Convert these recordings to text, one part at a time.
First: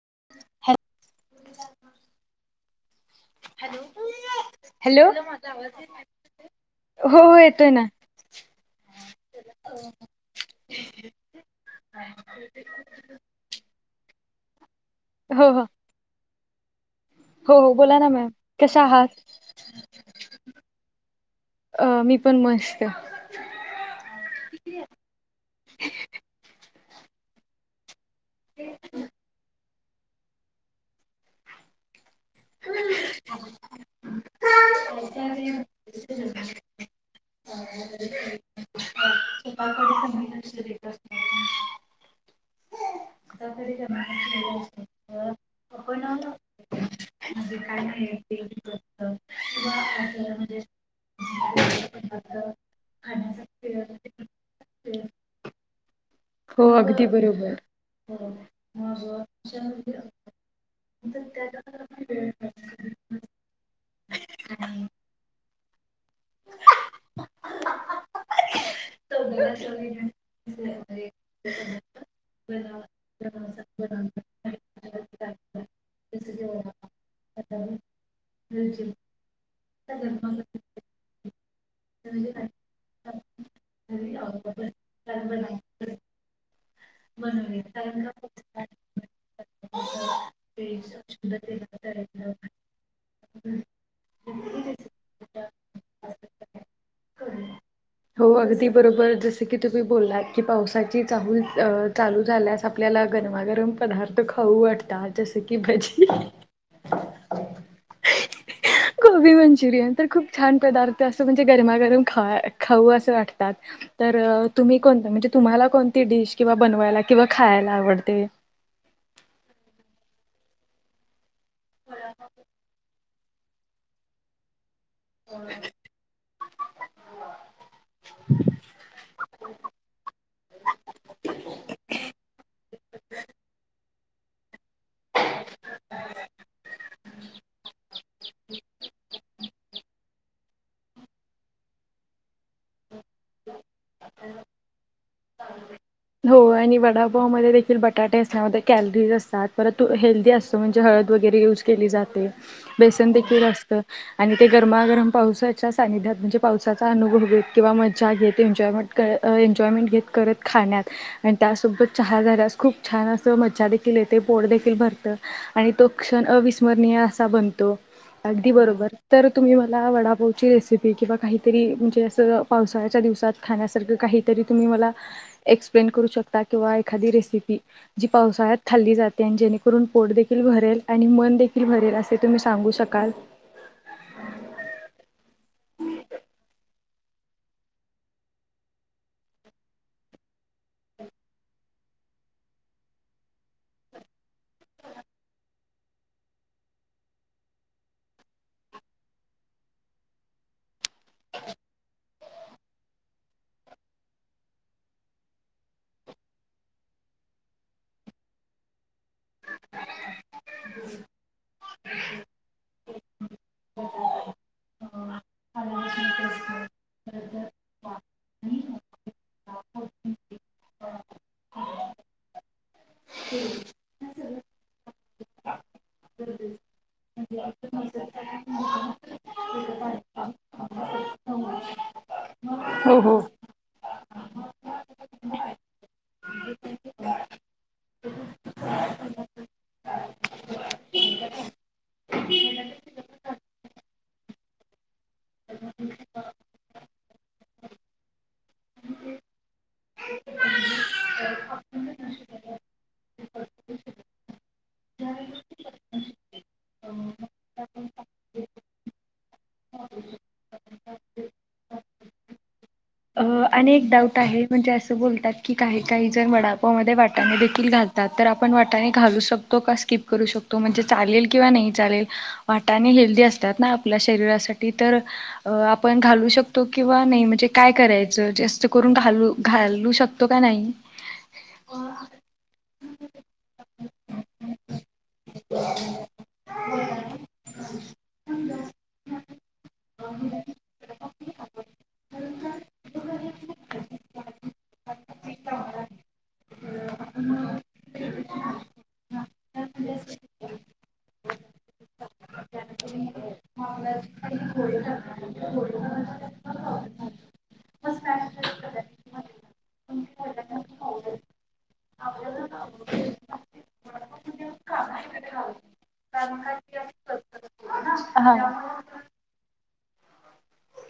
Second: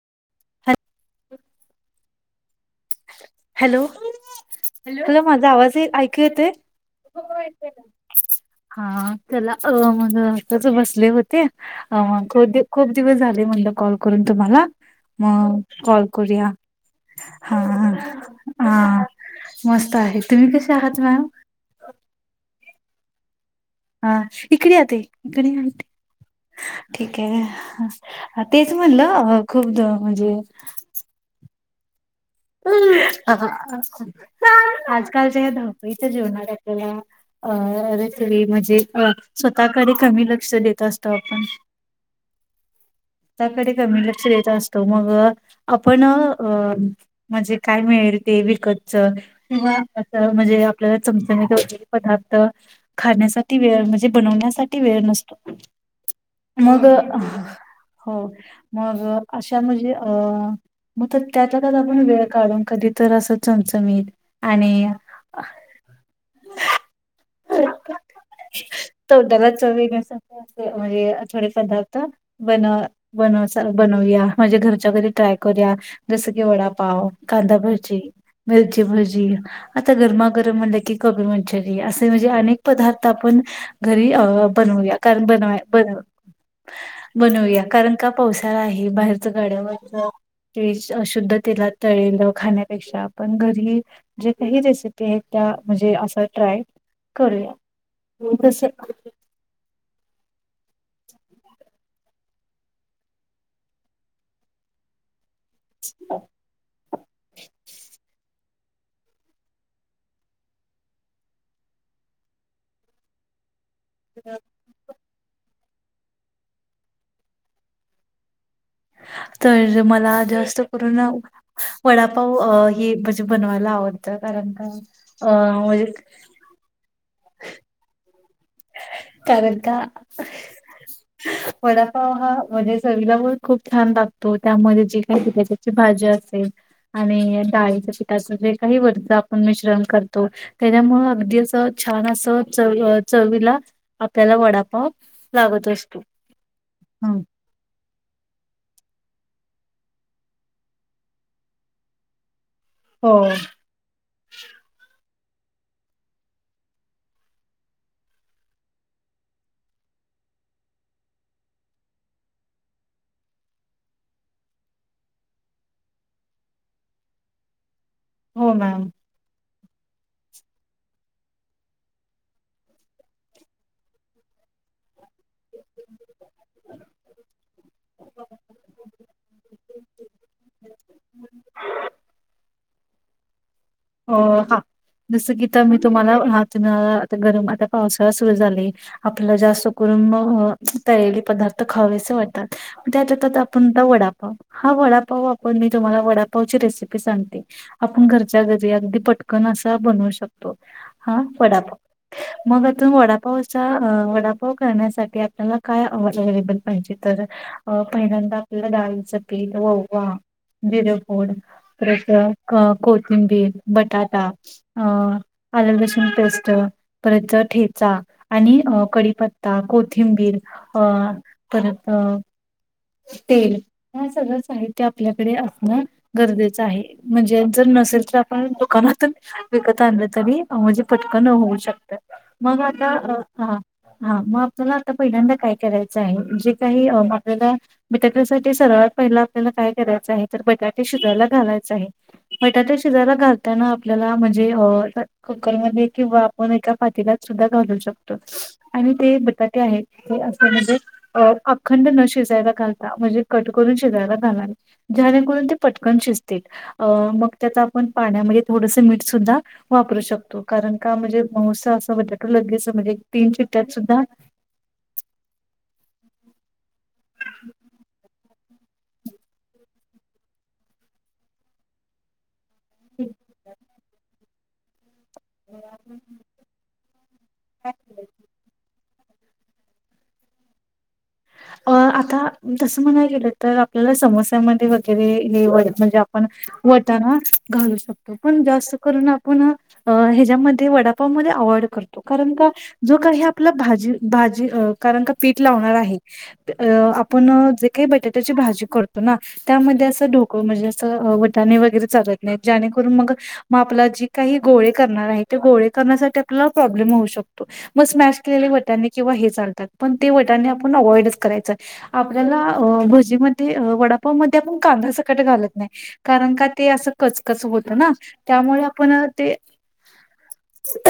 Hello hello hello तुला हो माझा आवाज ऐकू येतोय? हो येतोय ना हा त्याला अ मग असच बसले होते मग ख खूप दिवस झाले म्ह कॉल करून तुम्हाला म हो हो कॉल करूया. हा हो हो बोला ना मॅम कशा हा आहात? मस्त आहे तुम्ही कसे आहात मॅम अ मी पण मस्त. हा इकडे या ताई इकडे या ठीक आहे होय तेच म्हणलं खूप म्हणजे ह् [inaudible] आजकालच्या या धावपळीच्या जीवनात आपल्याला अ अरे तरी म्हणजे अ स्वतःकडे कमी लक्ष देत असतो आपण [inaudible] त्याकडे कमी लक्ष देत असतो मग आपण अ म्हणजे काय मिळेल ते विकतचं किंवा असं म्हणजे आपल्याला चमचमीत वगैरे पदार्थ खाण्यासाठी वेळ म्हणजे बनवण्यासाठी वेळ नसतो. हो मग अगदी बरोबर हो मग अशा म्हणजे अ मग तर त्यातल्या त्यात पण वेळ काढून कधी तर असं चमचमीत आणि अ [inaudible] तोंडाला चव येण्यासारखे असं म्हणजे थोडे पदार्थ बन बनवस उया म्हणजे घरच्या घरी ट्राय करूया जस की वडापाव कांदा भजी मिरची भजी आता गरमागरम म्हणलं की कोबी मंचुरी अस म्हणजे अनेक पदार्थ आपण घरी बनूवूया कारण बन बन बनवूया कारण का पावसाळा आहे बाहेरच गाड्यावरचं अशुद्ध तेलात तळलेलं खाण्यापेक्षा आपण घरी जे काही रेसिपी आहेत म्हणजे अस ट्राय करूया हो तस अगदी बरोबर जस की तुम्ही बोलात की पावसाची चाहूल चालू झाल्यास आपल्याला गरमागरम पदार्थ खाऊ वाटतात जसे की भज़ी [inaudible] गोबी मंचुरियन तर खूप छान पदार्थ असं म्हणजे गरमागरम खा खाऊ असं वाटतात तर तुम्ही कोणत म्हणजे तुम्हाला कोणती डिश किंवा बनवायला किंवा खायला आवडते तर मला जास्त करून वडापाव अ हे बनवायला आवडत कारण कां म्हणजे कारण का वडापाव हा म्हणजे चवीला पण खूप छान लागतो तो त्यामध्ये जी काही बटाट्याची भाजी असेल आणि डाळीच पिठाचं जे काही वरच आपण मिश्रण करतो त्याच्यामुळं अगदी असं छान अस चव अ चवीला आपल्याला वडापाव लागत असतो हो आणि हम् वडापावमध्ये देखील बटाटे असल्यामुळं ते कॅलरीज असतात पर तू हेल्दी असतो म्हणजे हळद वगैरे यूज केली जाते बेसन हो देखील असत आणि ते गरमागरम पावसाच्या सानिध्यात म्हणजे पावसाचा अनुभव घेत किंवा मज्जा घेत एन्जॉयमेंट एन्जॉयमेंट घेत करत खाण्यात आणि त्यासोबत चहा झाल्यास खूप छान अस मज्जा देखील ते पोट देखील भरत आणि तो क्षण अविस्मरणीय असा बनतो अगदी हो बरोबर मॅम. तर तुम्ही मला वडापाव ची रेसिपी किंवा काहीतरी म्हणजे असं पावसाळ्याच्या दिवसात खाण्या काहीतरी तुम्ही मला एक्सप्लेन करू शकता किंवा एखादी रेसिपी ज़ी पावसाळ्यात खाल्ली जाते अन जेणेकरून पोट देखील भरेल आणि मन देखील भरेल असे तुम्ही सांगू शकाल हो हा जस की आता मी तुम्हाला गरम आता पावसाळा सुरू झालय आपलं जास्त कर तळलेले पदार्थ खावेसे वाटतात त्यातल्या त्यात आपण आता वडापाव हा वडा वडापाव आपण मी तुम्हाला वडापाव ची रेसिपी सांगते आपण घरच्या घरी अगदी पटकन असा बनवू शकतो हा वडापाव मग आता वडापाव असा वडापाव करण्यासाठी आपल्याला काय अव्हेलेबल पाहिजे तर पहिल्यांदा डाळीच पीठ ओवा जिरेपूड परत अं कोथिंबीर बटाटा अ आललसुण पेस्ट परतच ठेचा आणि आणि कडीपत्ता, कोथिंबीर अ परत तेल हे सगळंच साहित्य आपल्याकडे असणं गरजेचं आहे मंजे जर नसेल तर आपण आपण दुकानातून विकत आणलं तरी म्हणजे पटकन होऊ शकतय मग आता हो हो हा. म आपल्याला आता पहिल्यांदा काय करायचं आहे जे काही आपल्याला बटाट्यासाठी सर्वात पहिला आपल्याला काय करायचं आहे तर बटाटे शिजायला घालायच आहे. बटाट्या शिजायला घालताना. आपल्याला म्हणजे अ कुकरमध्ये किंवा आपण एका पतीलात सुद्धा घालू शकतो. आणि ते बटाटे आहेत ते अस म्हणजे अखंड न शिजायला न घालता म्हणजे कट करून शिजायला घाला. जाणे करून ते पटकन शिजतील. अ मग त्यात आपण पाण्यामध्ये थोडस मीठ सुद्धा वापरू शकतो. कारण का मंजे माउसा असा बटाटा लगेच म्हणजे अ चिट्ट्यात अनेक सुद्धा डाऊट आहे. म्हणजे असं बोलतात की काही काही जण वड्या वड्या मध्ये वाटणे देखील घलतात. तर आपण आपण वाटणे घालू शकतो का स्किप करू शकतो. म्हणजे चालेल किंवा नाही चालेल वाटाने हेल्दी असतात ना आपल्या शरीरासाठी तर आपण घालू शकतो किंवा नाही म्हणजे काय करायचं जास्त करून करून घालू. घालू शकतो का नाही. अ आता तसं म्हणाय गेलं तर आपल्याला समोस्या मध्ये वगैरे हे म्हणजे आपण वटना घालू शकतो पण जास्त करून आपण हेज्या मध्ये वडापावमध्ये अवॉइड करतो. कारण का? जो काही आपला भाजी भाजी कारण का पीठ लावणार आहे. अ आपण जे काही बटाट्याची भाजी करतो ना त्यामध्ये असं ढोकळं म्हणजे असं. वटाणे वगैरे चालत नाही जाणेकरून मग म आपला जी काही गोळे करणार आहेत. ते गोळे करण्यासाठी गोळे करण्यासाठी आपल्याला प्रोब्लेम होऊ शकतो. म स्मॅश केलेले वाटणे किंवा हे चालतात. पण ते वाटणे. आपण अवॉइडच करायचय आपल्याला भजी मध्ये वडापाव मध्ये आपण कांदा सकट घालत नाही. कारण का ते अस कचकच होत ना हा त्यामुळे आपण ते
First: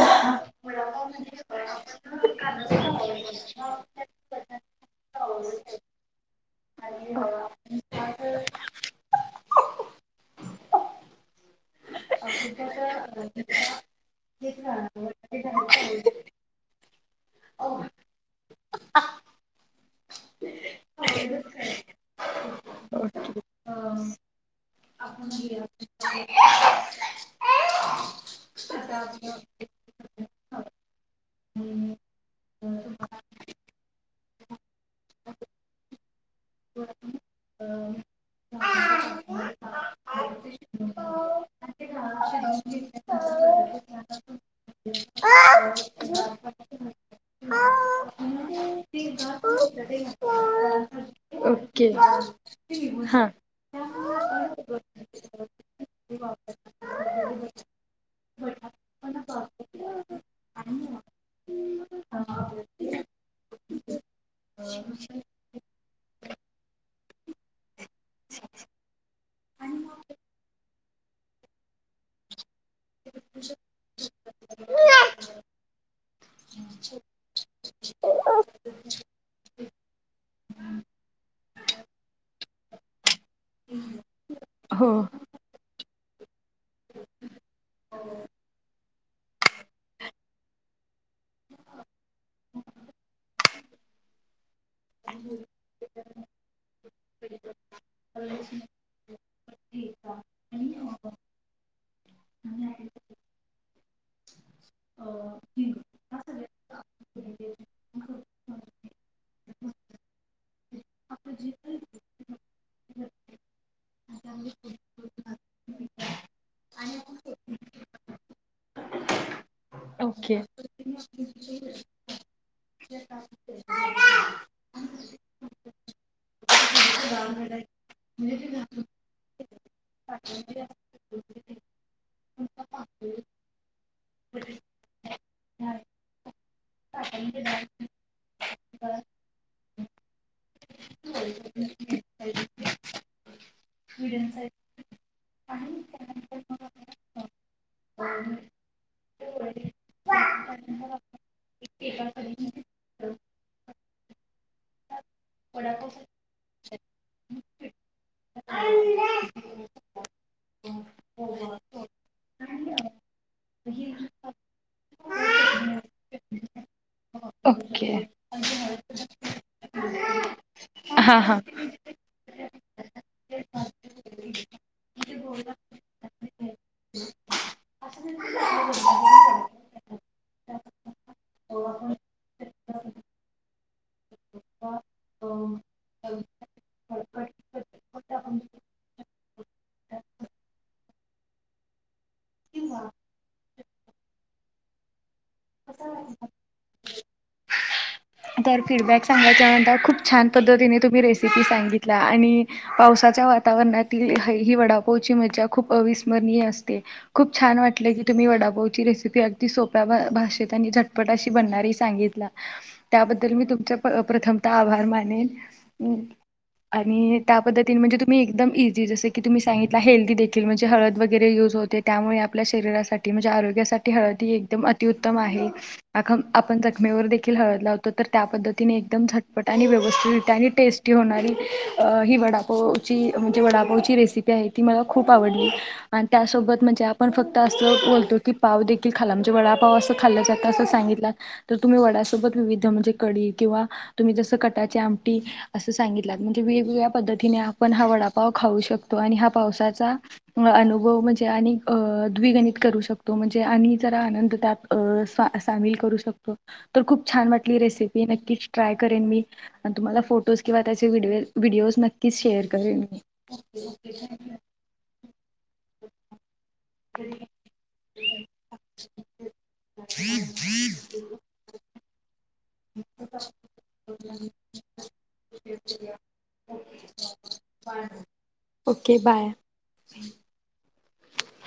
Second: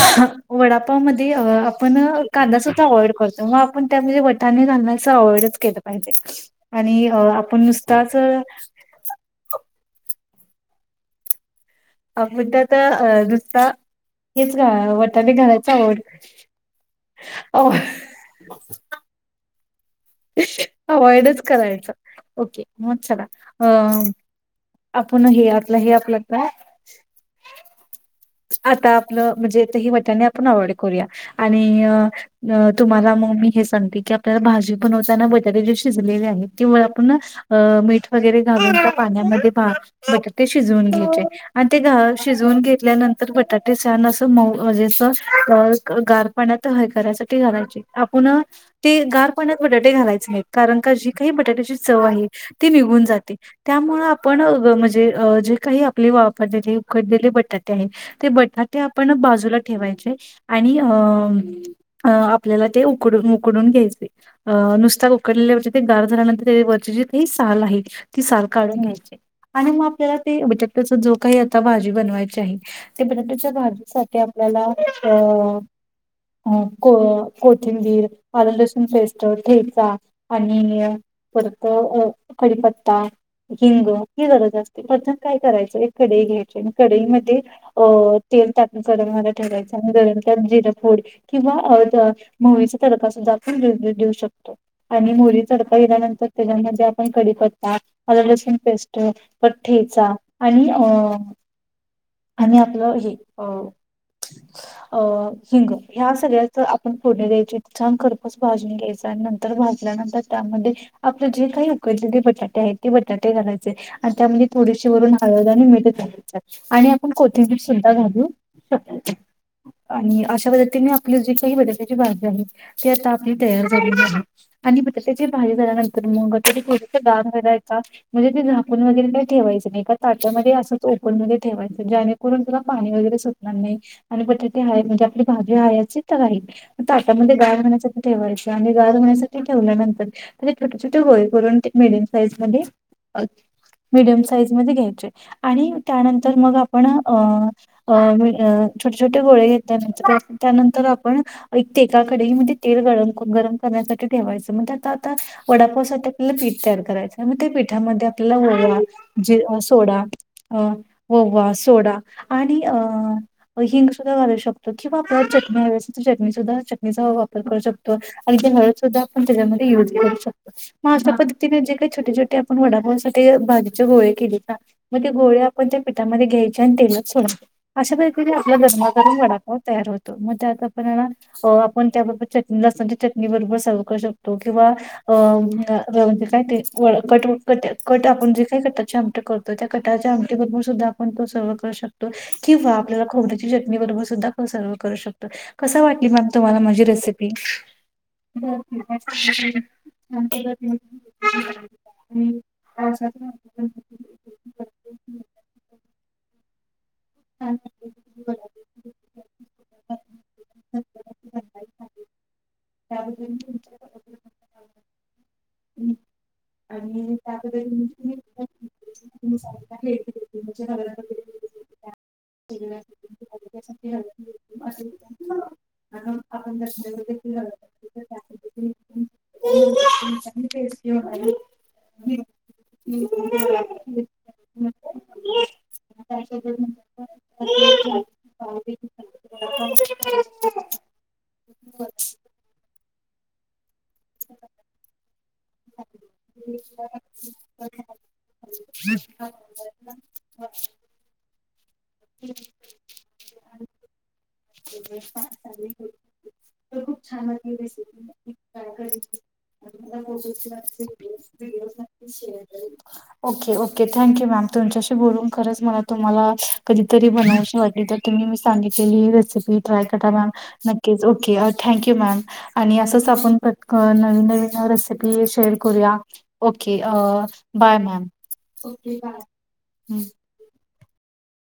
[inaudible] वडापाव मध्ये आपण कांदा सुद्धा अवॉइड करतो. म आपण त्या मध्ये वाटणे घालण्याच अवॉइडच केलं पाहिजे आणि आपण नुसताच. [inaudible] आपण त्यात नुसता हेच वटने घालायच अवॉइड. अवॉईड. अवॉइडच करायचं. ओके मग चला अ आपण हे. आपलं हे आपलं काय? आता आपलं म्हणजे हे वाटणे आता आपण अवॉइड करूया. आणि तुम्हाला मी हे सांगते की आपल्या भाजी बनताना बटाटे जे शिजलेले आहेत किंवा आपण न मीठ. वगैरे घालून पाण्या मध्ये भात बटाटे शिजून घ्यायचे आणि ते घ शिजून घेतल्यानंतर बटाटे छान अस मऊ म्हणजे आस गार पाण्यात हे करायसाठी घालायच. पुन्हा ते गार पाण्यात बटाटे घालायचे नाही. कारण का जी काही बटाट्याची ओके चव आहे ती निघून जाते. निघून हा जाते. त्यामुळे आपण मजे जे काही आपली वफळलेली उकडलेली बटाटे आहे. ते बटाटे आपण बाजूला ठेवायचे आणि आपल्याला ते उकडून उकडून घ्यायच ते अ नुसता उकडलेले बटाटे गार झाल्यानंतर वरची जी साल आहे. ती साल काढून घ्यायची आणि म आपल्याला ते बटाट्याची जो काही आता भाजी बनवायची आहे. ते बटाट्याच्या भाजीसाठी आपल्याला अ अ को कोथिंबीर आल लसूण पेस्ट ठेचा आणि परत कडीपत्ता हिंग ही गरज असते हो परत आणि काय करायच एक कडई घ्यायची आणि कडई मध्ये तेल टाकून कडाई मध्ये ठेवायच आहे. गरम तेलात जिर, मोहरी किंवा मोहरीच तडका सुद्धा आपण देऊ शकतो आणि मोहरीचा तडका दिल्यानंतर त्याच्यामध्ये आपण कडीपत्ता आल लसूण पेस्ट परत ठेचा आणि अ आणि आपलं हे अ अ हिंग ह्या सगळ्याच आपण फोडणी घ्यायची छान खर्पच भाजून घ्यायचा आणि नंतर भाजल्यानंतर त्यामध्ये आपलं जे काही उकडलेले बटाटे आहेत. ते बटाटे घालायचे आणि अगदी थोडीशी वरून हळद आणि मीठ घालायचं आणि आपण कोथिंबीर सुद्धा घालू शकतो. आणि ओके. अशा पद्धतीने जी काही बटाट्याची भाजी आहे. ती आपली तयार झाल्यानंतर झालेली आहे. आणि बटाट्याची भाजी झाल्यानंतर मग ते थोडंसं जाड राहील का म्हणजे ते चाकून वगैरे नाही ठेवायचं का ताटामध्ये असंच. मध्ये ठेवाय. जेणेकरून तिला पाणी वगैरे सुटणार नाही आणि बटाटे हा म्हणजे आपली भाजी आहे ची तर राहिलं. ताटामध्ये गार होण्यासाठी ठेवायचं आणि गार होण्यासाठी ठेवल्यानंतर त्या छोटे छोटे गोळे करून ते मीडियम साईज मध्ये घ्यायचे आणि त्यानंतर मग आपण पण अ छोटे छोटे गोळे घेतल्यानंतर त्यानंतर आपण. एका कढईमध्ये तेल गरम करण्यासाठी ठेवायचं म्हणजे आता आता वडापाव सा साठी आपल्याला पीठ तयार करायचं. मग त्या पिठामध्ये त्याच्यामध्ये ओवा, जिरे, सोडा, ओवा. सोडा आणि अ हिंग सुद्धा घालू शकतो. किंवा आपण चटणी ववी असेल. तर चटणी सुद्धा. चटणीचा वापर करू ओके शकतो. आणि ते हळद सुद्धा आपण त्याच्यामध्ये युज करू शकतो. मग अशा हां हां. पद्धतीने जे काही छोटे छोटे आप - वडापाव साठी भाजीचे गोळे केले. का मग ते गोळे आपण त्या पिठामध्ये घ्याय छान तेलात सोडायच अशा पद्धतीने आपला गरमागरम वडापाव तयार होतो. मग त्यात आपण आयना आपण त्याबरोबर चटणी लसणच्या चटणी बरोबर सर्व करू शकतो. किंवा अ ते काय [unintelligible] कट आपण जे काही कटाचे आमटी करतो. त्या कटाच्या आमटी बरोर सुद्धा आपण सर्व करू शकतो किंवा आपण खोबऱ्याच्या चटणी बरोबर सुधा सर्व करू शकतो कसं वाटली तुम्हाला माझी रेसिपी तर आणि फीडबॅक सांगायचा नंतर खूप छान पद्धतीने तुम्ही रेसिपी सांगितला आणि पावसात च्या वातावरणातील है ही वडापावची मज्जा खूप अविस्मरणीय असते खूप छान वाटले. कि तुम्ही वडापावचीे रेसिपी अगदी सोप्या भाषेत आणि झटपट अशी बनणारही सांगितला त्याबद्दल मी तुमचा प्रथम ता आभार मानेन आणि त्या त्याबद्दल पद्धतीने म्हणजे तुम्ही एकदम इझी जसं की तुम्ही सांगितला हेल्दी देखील, म्हणजे हळद वगैरे यूज होते. त्यामुळे आपल्या आपण शरीरासाठी म्हणजे आरोग्यासाठी हळदी एकदम अतिउत्तम आहे. जखम आपण दर्शनावर जखमेवर देखील हळद लावतो तर त्या पद्धतीने एकदम झटपट आणि व्यवस्थित रित्या आणि टेस्टी होणारी अ ही वडापावची म्हणजे वडापोवची रेसिपी आहे ती मला खूप आवडली आणि त्यासोबत म्हण ते फक्त आपण असं बोलतो. पाव देखील खाल्ला म्हणजे वडापाव अस देखील खाल्ल्यासारखं असं सांगितला तर तुम्ही वड्यासोबत विविध म्हणजे कडी किंवा तुम्ही जसं कटाची आमटी असं सांगितलात. म्हणजे वेगवेगळ्या पद्धतीने आपण हा वडापाव खाऊ शकतो. आणि हा पावसाचा अनुभव म्हणजे आणि अ द्विगणित करू शकतो. म्हणजे आणि जरा आनंद त्यात तर अ सामील करू शकतो. तर खूप छान वाट ही रेसिपी नक्कीच ट्राय करेन मी आणि तुम्हाला फोटोज किंवा त्याचे व्हिडिओ नक्कीच शेअर करेन मी okay okay thank you ma'am तुमच्याशी बोलून खरंच मला तुम्हाला कधीतरी बनवशी वाटली. तर तुम्ही मी सांगितलेली रेसिपी ट्राय करा मॅम नक्कीच ओके थँक्यू मॅम आणि असंच आपण पटकन नवीन नवीन रेसिपी शेअर करूया ओके आ बाय मॅम ओके बाय [inaudible]